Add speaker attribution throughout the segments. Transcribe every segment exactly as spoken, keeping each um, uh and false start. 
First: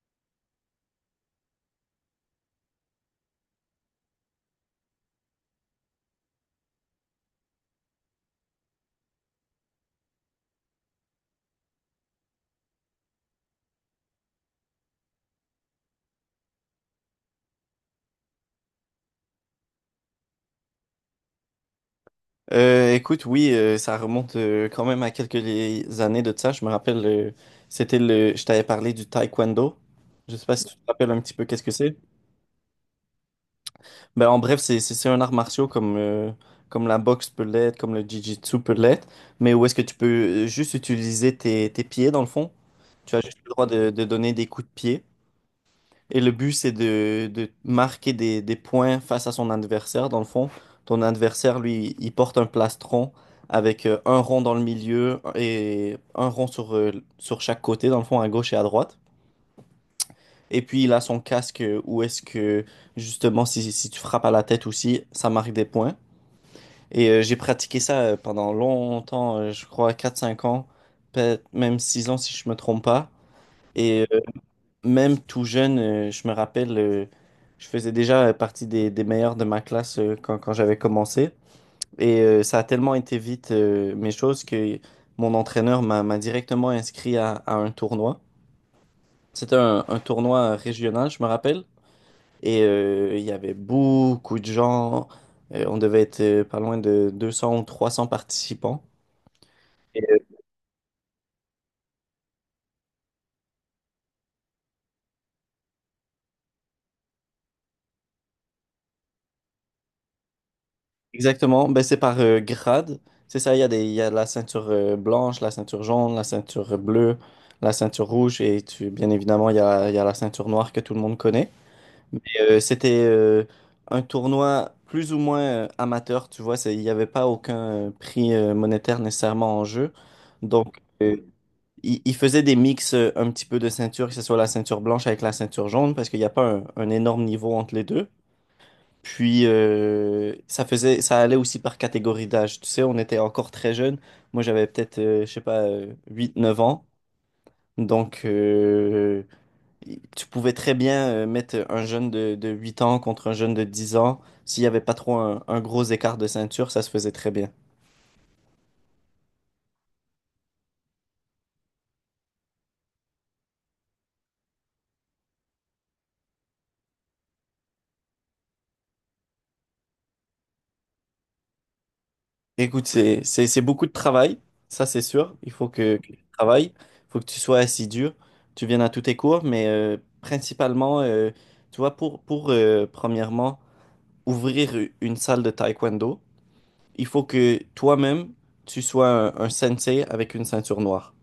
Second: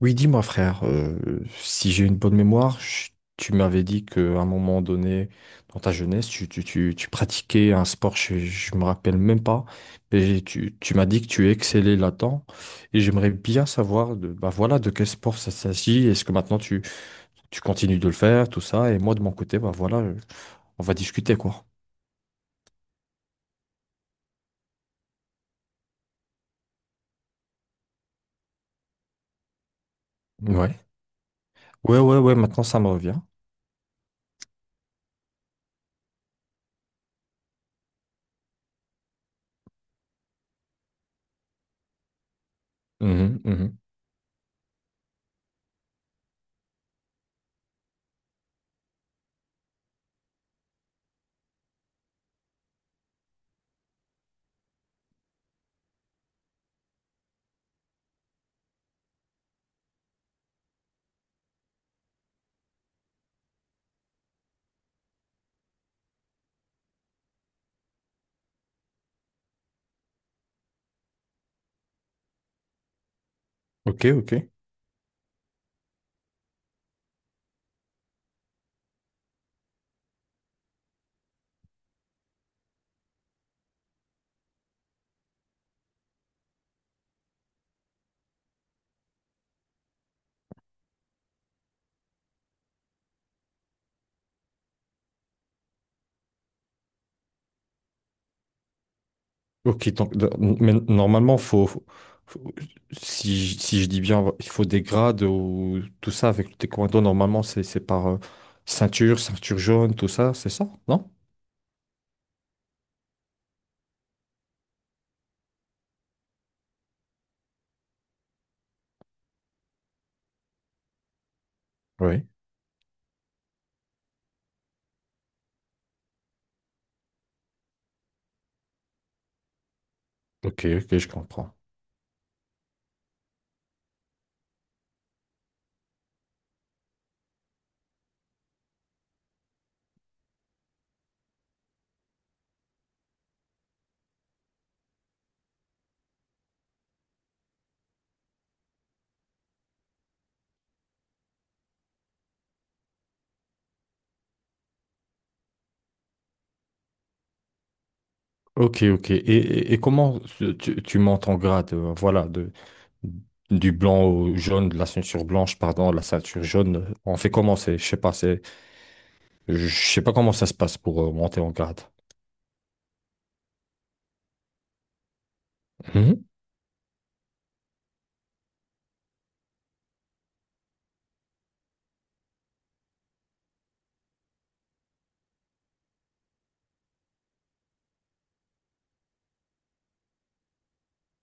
Speaker 1: Oui, dis-moi frère, euh, si j'ai une bonne mémoire, je- tu m'avais dit qu'à un moment donné, dans ta jeunesse, tu, tu, tu, tu pratiquais un sport, je, je me rappelle même pas, mais tu, tu m'as dit que tu excellais là-dedans, et j'aimerais bien savoir de, bah voilà, de quel sport ça s'agit, est-ce que maintenant tu, tu continues de le faire, tout ça, et moi de mon côté, bah voilà, euh, on va discuter quoi.
Speaker 2: Euh, écoute, oui, euh, ça remonte euh, quand même à quelques les- années de ça. Je me rappelle, euh, c'était le, je t'avais parlé du taekwondo. Je sais pas si tu
Speaker 1: Ouais.
Speaker 2: te rappelles un petit peu qu'est-ce que c'est.
Speaker 1: Ouais, ouais, ouais, maintenant ça me revient.
Speaker 2: Ben, en bref, c'est c'est c'est un art martial comme euh, comme la boxe peut l'être, comme le jiu-jitsu peut l'être, mais où est-ce que tu peux euh, juste utiliser tes, tes pieds dans le fond. Tu as juste
Speaker 1: Mhm,
Speaker 2: le droit
Speaker 1: mhm.
Speaker 2: de, de donner des coups de pied. Et le but, c'est de, de marquer des, des points face à son adversaire. Dans le fond, ton adversaire, lui, il porte un plastron avec euh, un rond dans le milieu et un rond sur, euh, sur chaque côté, dans le fond, à gauche et à droite. Et puis, il a son casque euh, où est-ce que, justement, si, si tu frappes à la tête aussi, ça marque des points. Et euh, j'ai pratiqué ça euh, pendant longtemps, euh, je crois quatre cinq ans, peut-être même six ans si je me trompe pas.
Speaker 1: Ok,
Speaker 2: Et euh,
Speaker 1: ok.
Speaker 2: même tout jeune, euh, je me rappelle, euh, je faisais déjà euh, partie des, des meilleurs de ma classe euh, quand, quand j'avais commencé. Et euh, ça a tellement été vite euh, mes choses que mon entraîneur m'a m'a directement inscrit à, à un tournoi. C'était un, un tournoi régional, je me rappelle. Et euh, il y avait beaucoup de gens. Euh, on devait être euh, pas loin de deux cents ou trois cents participants.
Speaker 1: Ok, donc, de- mais normalement, faut, faut- faut- si, je si je dis bien, il faut des grades ou tout ça avec le taekwondo. Normalement, c'est c'est par euh, ceinture, ceinture jaune, tout ça, c'est ça, non?
Speaker 2: Exactement, ben, c'est par euh, grade. C'est ça, il y a des, il y a la ceinture euh, blanche, la ceinture jaune, la ceinture bleue, la ceinture rouge et tu, bien évidemment, il y a, il y a la ceinture noire que tout le monde connaît. Mais
Speaker 1: Oui.
Speaker 2: euh, c'était euh, un tournoi plus ou moins euh, amateur, tu vois, c'est- il n'y avait pas aucun euh, prix euh, monétaire nécessairement en jeu.
Speaker 1: Ok,
Speaker 2: Donc,
Speaker 1: ok, je
Speaker 2: euh,
Speaker 1: comprends.
Speaker 2: il, il faisait des mix euh, un petit peu de ceinture, que ce soit la ceinture blanche avec la ceinture jaune, parce qu'il n'y a pas un un énorme niveau entre les deux. Puis euh, ça faisait, ça allait aussi par catégorie d'âge. Tu sais, on était encore très jeunes. Moi, j'avais peut-être, euh, je sais pas, euh, huit, neuf ans. Donc, euh, y- tu pouvais très bien euh, mettre un jeune de, de huit ans contre un jeune de dix ans. S'il n'y avait pas trop un, un gros écart de ceinture, ça se faisait très bien.
Speaker 1: Ok, ok. Et, et- et comment tu, tu tu montes en grade, euh, voilà, de, du blanc au jaune, de la ceinture blanche, pardon, la ceinture jaune. euh, On fait comment c'est, je sais pas, c'est, je sais pas comment ça se passe pour euh, monter en grade.
Speaker 2: Écoute, c'est, c'est, c'est beaucoup de travail, ça c'est sûr. Il faut que, que tu
Speaker 1: Mhm.
Speaker 2: travailles, il faut que tu sois assidu, tu viennes à tous tes cours, mais euh, principalement, euh, tu vois, pour, pour euh, premièrement, ouvrir une salle de taekwondo, il faut que toi-même, tu sois un, un sensei avec une ceinture noire.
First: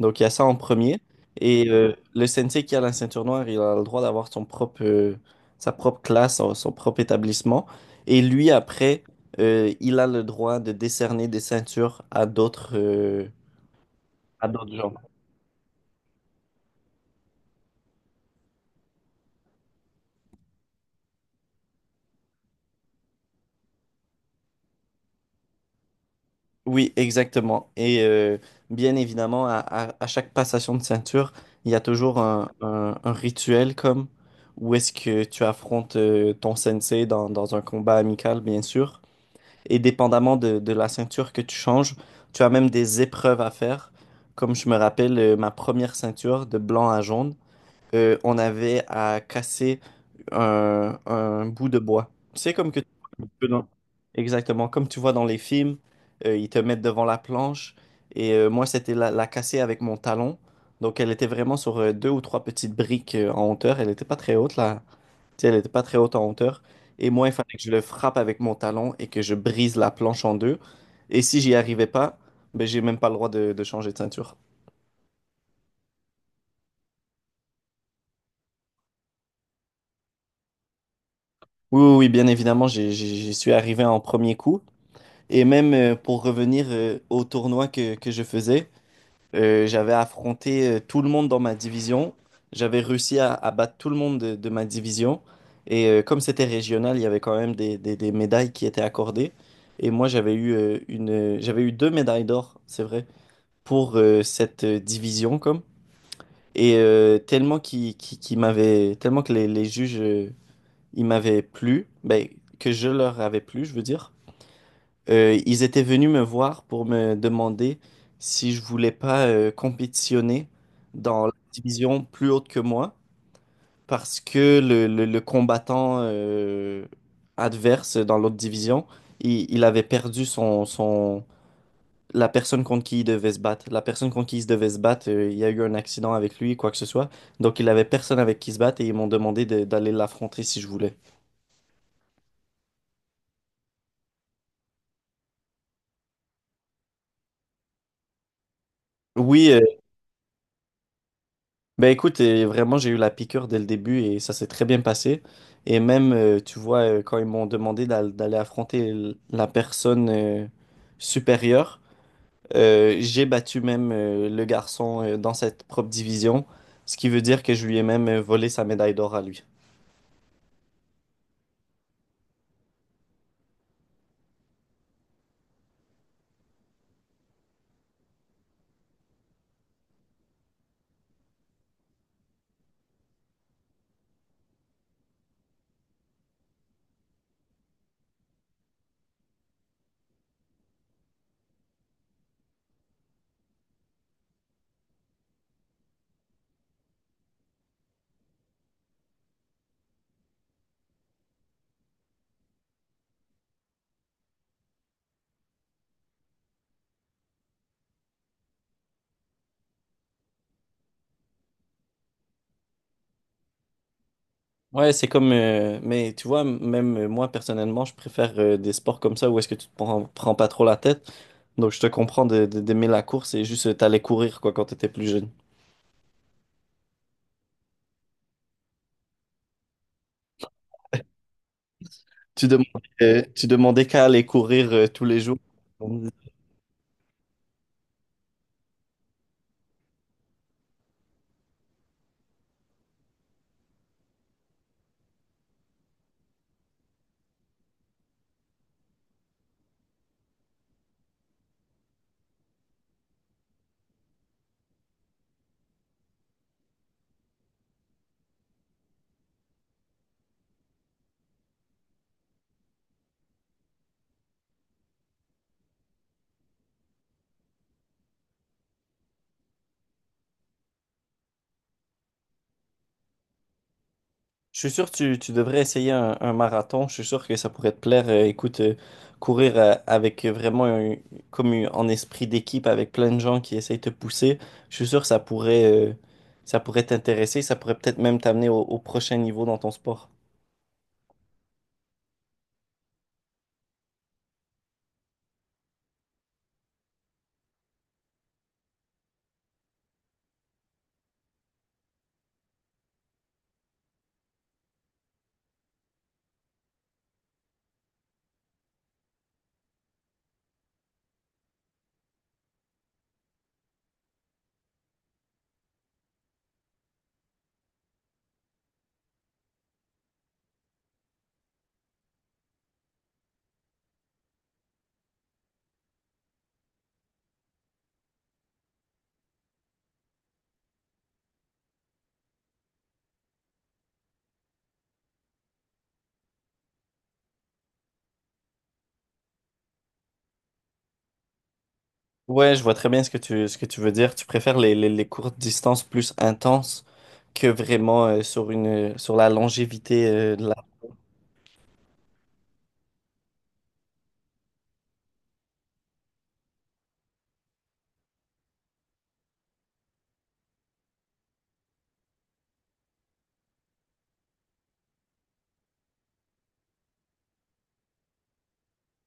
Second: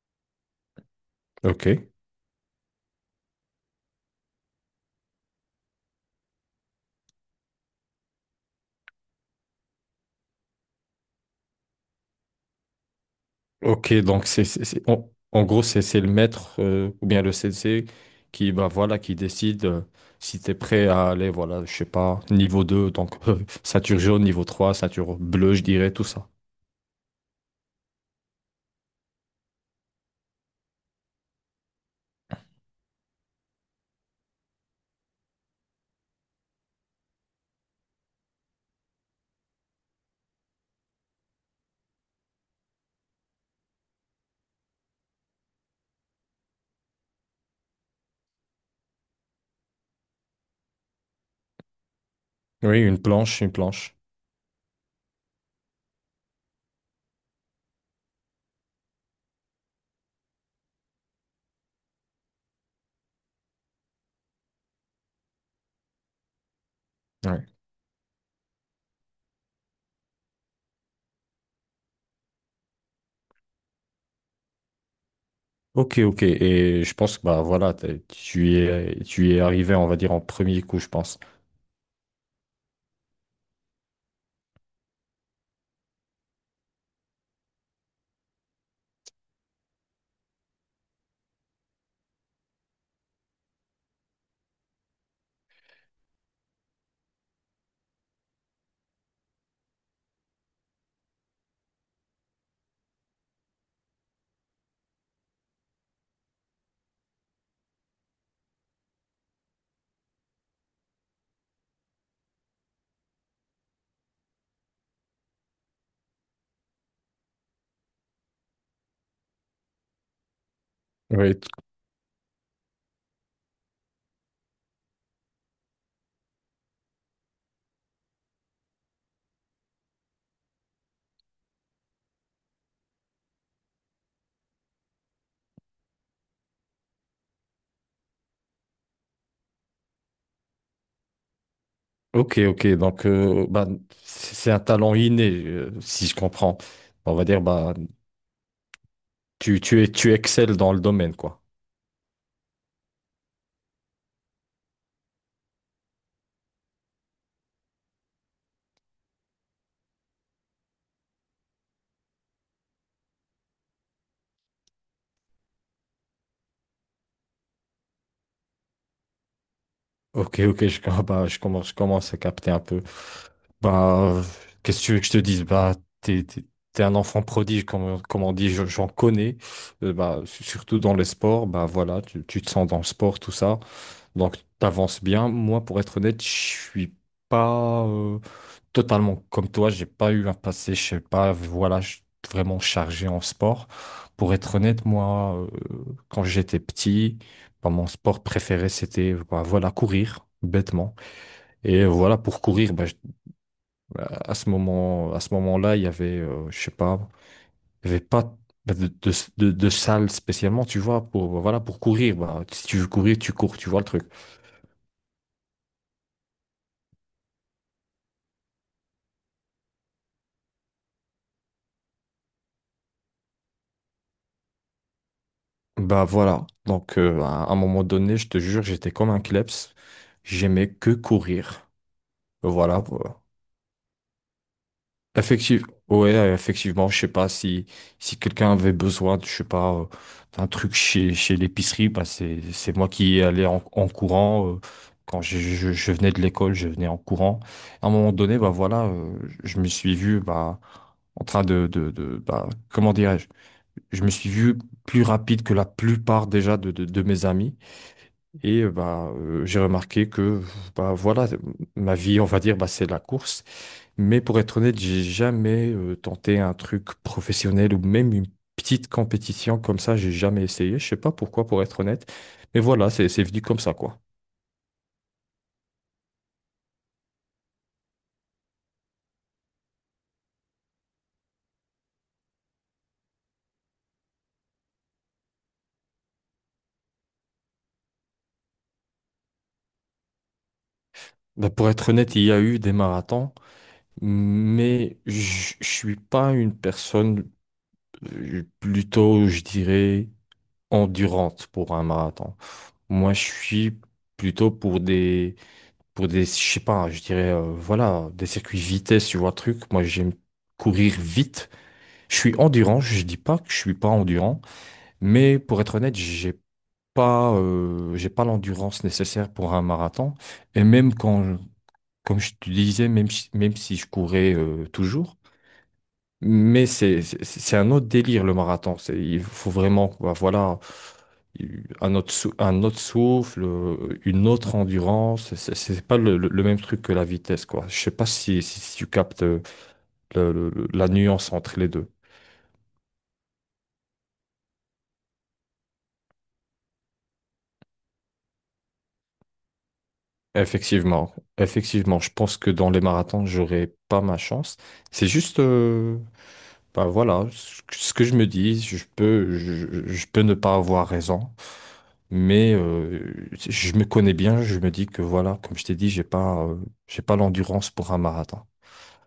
Speaker 2: Donc, il y a ça en premier.
Speaker 1: Ok.
Speaker 2: Et euh, le sensei qui a la ceinture noire, il a le droit d'avoir son propre, euh, sa propre classe, son, son propre établissement. Et lui, après, euh, il a le droit de décerner des ceintures à d'autres euh,
Speaker 1: Ok, donc c'est, c'est- c'est- en, en gros, c'est c'est le maître euh, ou bien le sensei qui, bah, voilà, qui décide euh, si tu es prêt à aller, voilà, je sais pas, niveau deux donc euh, ceinture jaune, niveau trois ceinture bleue, je dirais, tout ça.
Speaker 2: Oui, exactement. Et euh, bien évidemment, à, à- à chaque passation de ceinture, il y a toujours un, un- un rituel comme où est-ce que tu affrontes euh, ton sensei dans, dans un combat amical, bien sûr. Et dépendamment de, de la ceinture que tu changes, tu as même des épreuves à faire. Comme je me rappelle, euh, ma première ceinture de blanc à jaune euh, on avait à casser un, un bout de bois. C'est comme que
Speaker 1: Oui,
Speaker 2: tu
Speaker 1: une
Speaker 2: vois un
Speaker 1: planche,
Speaker 2: peu
Speaker 1: une
Speaker 2: dans-
Speaker 1: planche.
Speaker 2: Exactement, comme tu vois dans les films, euh, ils te mettent devant la planche et euh, moi c'était la, la casser avec mon talon. Donc elle était vraiment sur euh, deux ou trois petites briques euh, en hauteur, elle n'était pas très haute là, tu sais, elle n'était pas très haute en hauteur. Et moi il
Speaker 1: Ouais.
Speaker 2: fallait que je le frappe avec mon talon et que je brise la planche en deux. Et si j'y arrivais pas, ben j'ai même pas le droit de, de changer de ceinture.
Speaker 1: Ok, ok. Et je pense que bah, voilà, t'es- tu y es, tu y es arrivé, on va dire, en premier coup, je pense.
Speaker 2: Oui, oui, oui, bien évidemment, j'ai- j'ai- j'y suis arrivé en premier coup. Et même euh, pour revenir euh, au tournoi que, que je faisais, euh, j'avais affronté euh, tout le monde dans ma division. J'avais réussi à, à battre tout le monde de, de ma division. Et euh, comme c'était régional, il y avait quand même des, des- des médailles qui étaient accordées. Et moi, j'avais eu, euh, une, euh, j'avais eu deux médailles d'or, c'est vrai, pour euh, cette euh, division, comme. Et euh, tellement qui, qui, qui m'avait, tellement que les, les juges, euh, ils m'avaient plu, ben, que je leur avais plu, je veux dire. Euh, ils étaient venus me voir pour me demander si je voulais pas euh, compétitionner dans la
Speaker 1: Oui. t-
Speaker 2: division plus haute que moi parce que le, le- le combattant euh, adverse dans l'autre division, il, il avait perdu son, son la personne contre qui il devait se battre. La personne contre qui il devait se battre, euh, il y a eu un accident avec lui, quoi que ce soit. Donc il avait personne avec qui se battre et ils m'ont demandé de- d'aller l'affronter si je voulais.
Speaker 1: Ok, ok. Donc, euh, bah, c'est c'est un talent inné, euh, si je comprends. On va dire, bah,
Speaker 2: Oui, euh,
Speaker 1: tu, tu, es, tu excelles dans le domaine, quoi.
Speaker 2: Ben écoute, euh, vraiment, j'ai eu la piqûre dès le début et ça s'est très bien passé. Et même, euh, tu vois, euh, quand ils m'ont demandé d'al- d'aller affronter l- la personne euh, supérieure, euh, j'ai battu même euh, le garçon euh, dans cette propre division, ce qui veut dire que je lui ai même euh, volé sa médaille d'or à lui.
Speaker 1: Ok, ok, je, com- bah, je commence, je commence à capter un peu. Bah, euh, qu'est-ce que tu veux que je te dise? Bah, t'es, t'es- t'es un enfant prodige, comme, comme on dit, je- j'en connais. Euh, bah, su- surtout dans les sports, bah voilà, tu, tu te sens dans le sport, tout ça. Donc, t'avances bien. Moi, pour être honnête, je suis pas euh, totalement comme toi. J'ai pas eu un passé, je sais pas, voilà, je suis vraiment chargé en sport. Pour être honnête, moi, euh, quand j'étais petit, bah, mon sport préféré, c'était, bah, voilà, courir, bêtement. Et euh, voilà, pour courir, bah, à ce moment, à ce moment-là, il y avait, euh, je sais pas, il y avait pas bah, de, de, de, de salle spécialement, tu vois, pour, voilà, pour courir. Bah, si tu veux courir, tu cours, tu vois le truc.
Speaker 2: Ouais, c'est comme... euh, mais tu vois, m- même euh, moi, personnellement, je préfère euh, des sports comme ça où est-ce que tu te prends, prends pas trop la tête. Donc, je te comprends de- de- d'aimer la course et juste euh, t'allais courir, quoi, quand t'étais plus jeune.
Speaker 1: Bah voilà. Donc, euh, à un moment donné, je te jure, j'étais comme un kleps. J'aimais que courir.
Speaker 2: Tu
Speaker 1: Voilà. Voilà.
Speaker 2: demandais, tu demandais qu'à aller courir euh, tous les jours.
Speaker 1: Effective- ouais, euh, effectivement, je sais pas si, si quelqu'un avait besoin, de- je sais pas, euh, d'un truc chez, chez l'épicerie, bah c'est, c'est moi qui y allais en, en courant. Euh, quand je, je, je venais de l'école, je venais en courant. À un moment donné, bah voilà, euh, je me suis vu, bah, en train de, de, de bah, comment dirais-je? Je me suis vu plus rapide que la plupart déjà de, de, de mes amis. Et euh, bah, euh, j'ai remarqué que bah, voilà, ma vie, on va dire, bah, c'est la course. Mais pour être honnête, j'ai jamais euh, tenté un truc professionnel ou même une petite compétition comme ça, j'ai jamais essayé. Je sais pas pourquoi, pour être honnête. Mais voilà, c'est c'est venu comme ça, quoi.
Speaker 2: Je suis sûr que tu, tu devrais essayer un, un marathon. Je suis sûr que ça pourrait te plaire. Euh, écoute, euh, courir euh, avec vraiment un- comme une- en esprit d'équipe avec plein de gens qui essayent de te pousser. Je suis sûr que ça pourrait, euh, ça pourrait t'intéresser. Ça pourrait peut-être même t'amener au, au prochain niveau dans ton sport.
Speaker 1: Bah, pour être honnête, il y a eu des marathons, mais je je suis pas une personne euh, plutôt, je dirais, endurante pour un marathon. Moi, je suis plutôt pour des, pour des, je sais pas, je dirais, euh, voilà, des circuits vitesse, tu vois, truc. Moi, j'aime courir vite. Je suis endurant, je dis pas que je suis pas endurant, mais pour être honnête, j'ai pas, euh, j'ai pas l'endurance nécessaire pour un marathon. Et même quand, je- comme je te disais, même si, même si je courais euh, toujours, mais c'est c'est c'est un autre délire le marathon. C'est, il faut vraiment, bah, voilà, un autre, sou- un autre souffle, euh, une autre endurance. C'est c'est pas le, le- le même truc que la vitesse, quoi. Je sais pas si, si, si tu captes euh, le- le- le- la nuance entre les deux.
Speaker 2: Ouais, je vois très bien ce que tu, ce que tu veux dire. Tu préfères les, les, les courtes distances plus intenses que vraiment euh, sur une, sur la longévité euh, de la
Speaker 1: Effectivement, effectivement, je pense que dans les marathons, j'aurai pas ma chance. C'est juste, euh, bah voilà, ce que ce que je me dis, je peux, je, je peux ne pas avoir raison, mais euh, je me connais bien, je me dis que voilà, comme je t'ai dit, j'ai pas, euh, j'ai pas l'endurance pour un marathon.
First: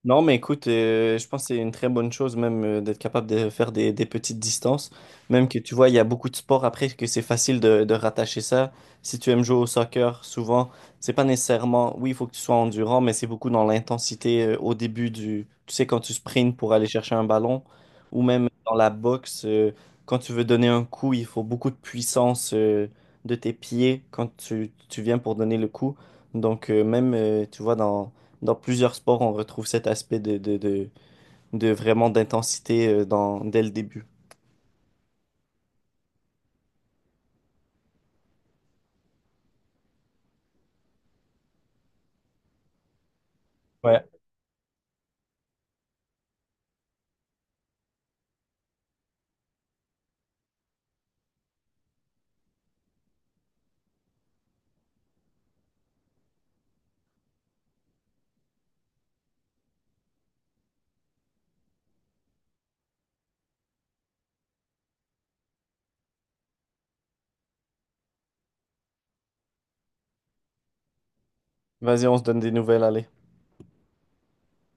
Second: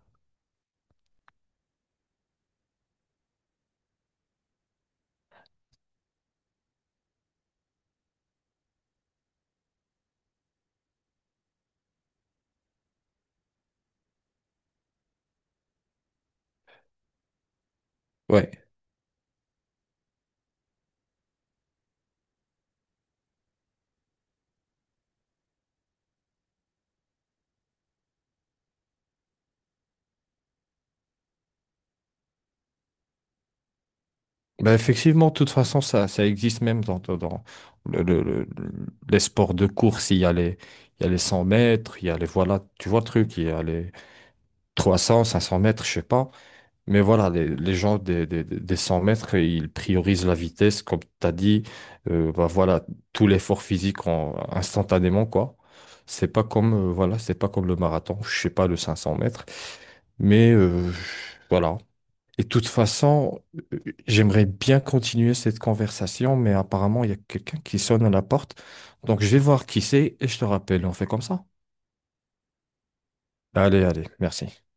Speaker 2: Non, mais écoute, euh, je pense que c'est une très bonne chose même euh, d'être capable de faire des, des petites distances. Même que tu vois, il y a beaucoup de sports après que c'est facile de, de rattacher ça. Si tu aimes jouer au soccer, souvent, c'est pas nécessairement, oui, il faut que tu sois endurant, mais c'est beaucoup dans l'intensité euh, au début du, tu sais, quand tu sprints pour aller chercher un ballon, ou même
Speaker 1: Ouais.
Speaker 2: dans la boxe, euh, quand tu veux donner un coup, il faut beaucoup de puissance euh, de tes pieds quand tu, tu viens pour donner le coup. Donc, euh, même, euh, tu vois, dans dans plusieurs sports, on retrouve cet aspect de, de, de, de vraiment d'intensité euh, dans, dès le début.
Speaker 1: Bah effectivement, de toute façon, ça, ça existe même dans, dans, dans le, le- le- les sports de course. Il y a les, il y a les cent mètres, il y a les, voilà, tu vois le truc, il y a les
Speaker 2: Ouais.
Speaker 1: trois cents cinq cents mètres, je sais pas. Mais voilà, les, les gens des, des, des cent mètres, ils priorisent la vitesse, comme tu as dit, euh, bah voilà, tout l'effort physique en- instantanément, quoi. C'est pas comme, euh, voilà, c'est pas comme le marathon, je sais pas, le cinq cents mètres. Mais euh, voilà. Et de toute façon, euh, j'aimerais bien continuer cette conversation, mais apparemment, il y a quelqu'un qui sonne à la porte. Donc, je vais voir qui c'est et je te rappelle, on fait comme ça.
Speaker 2: Vas-y, on se donne des nouvelles, allez.
Speaker 1: Allez, allez, merci.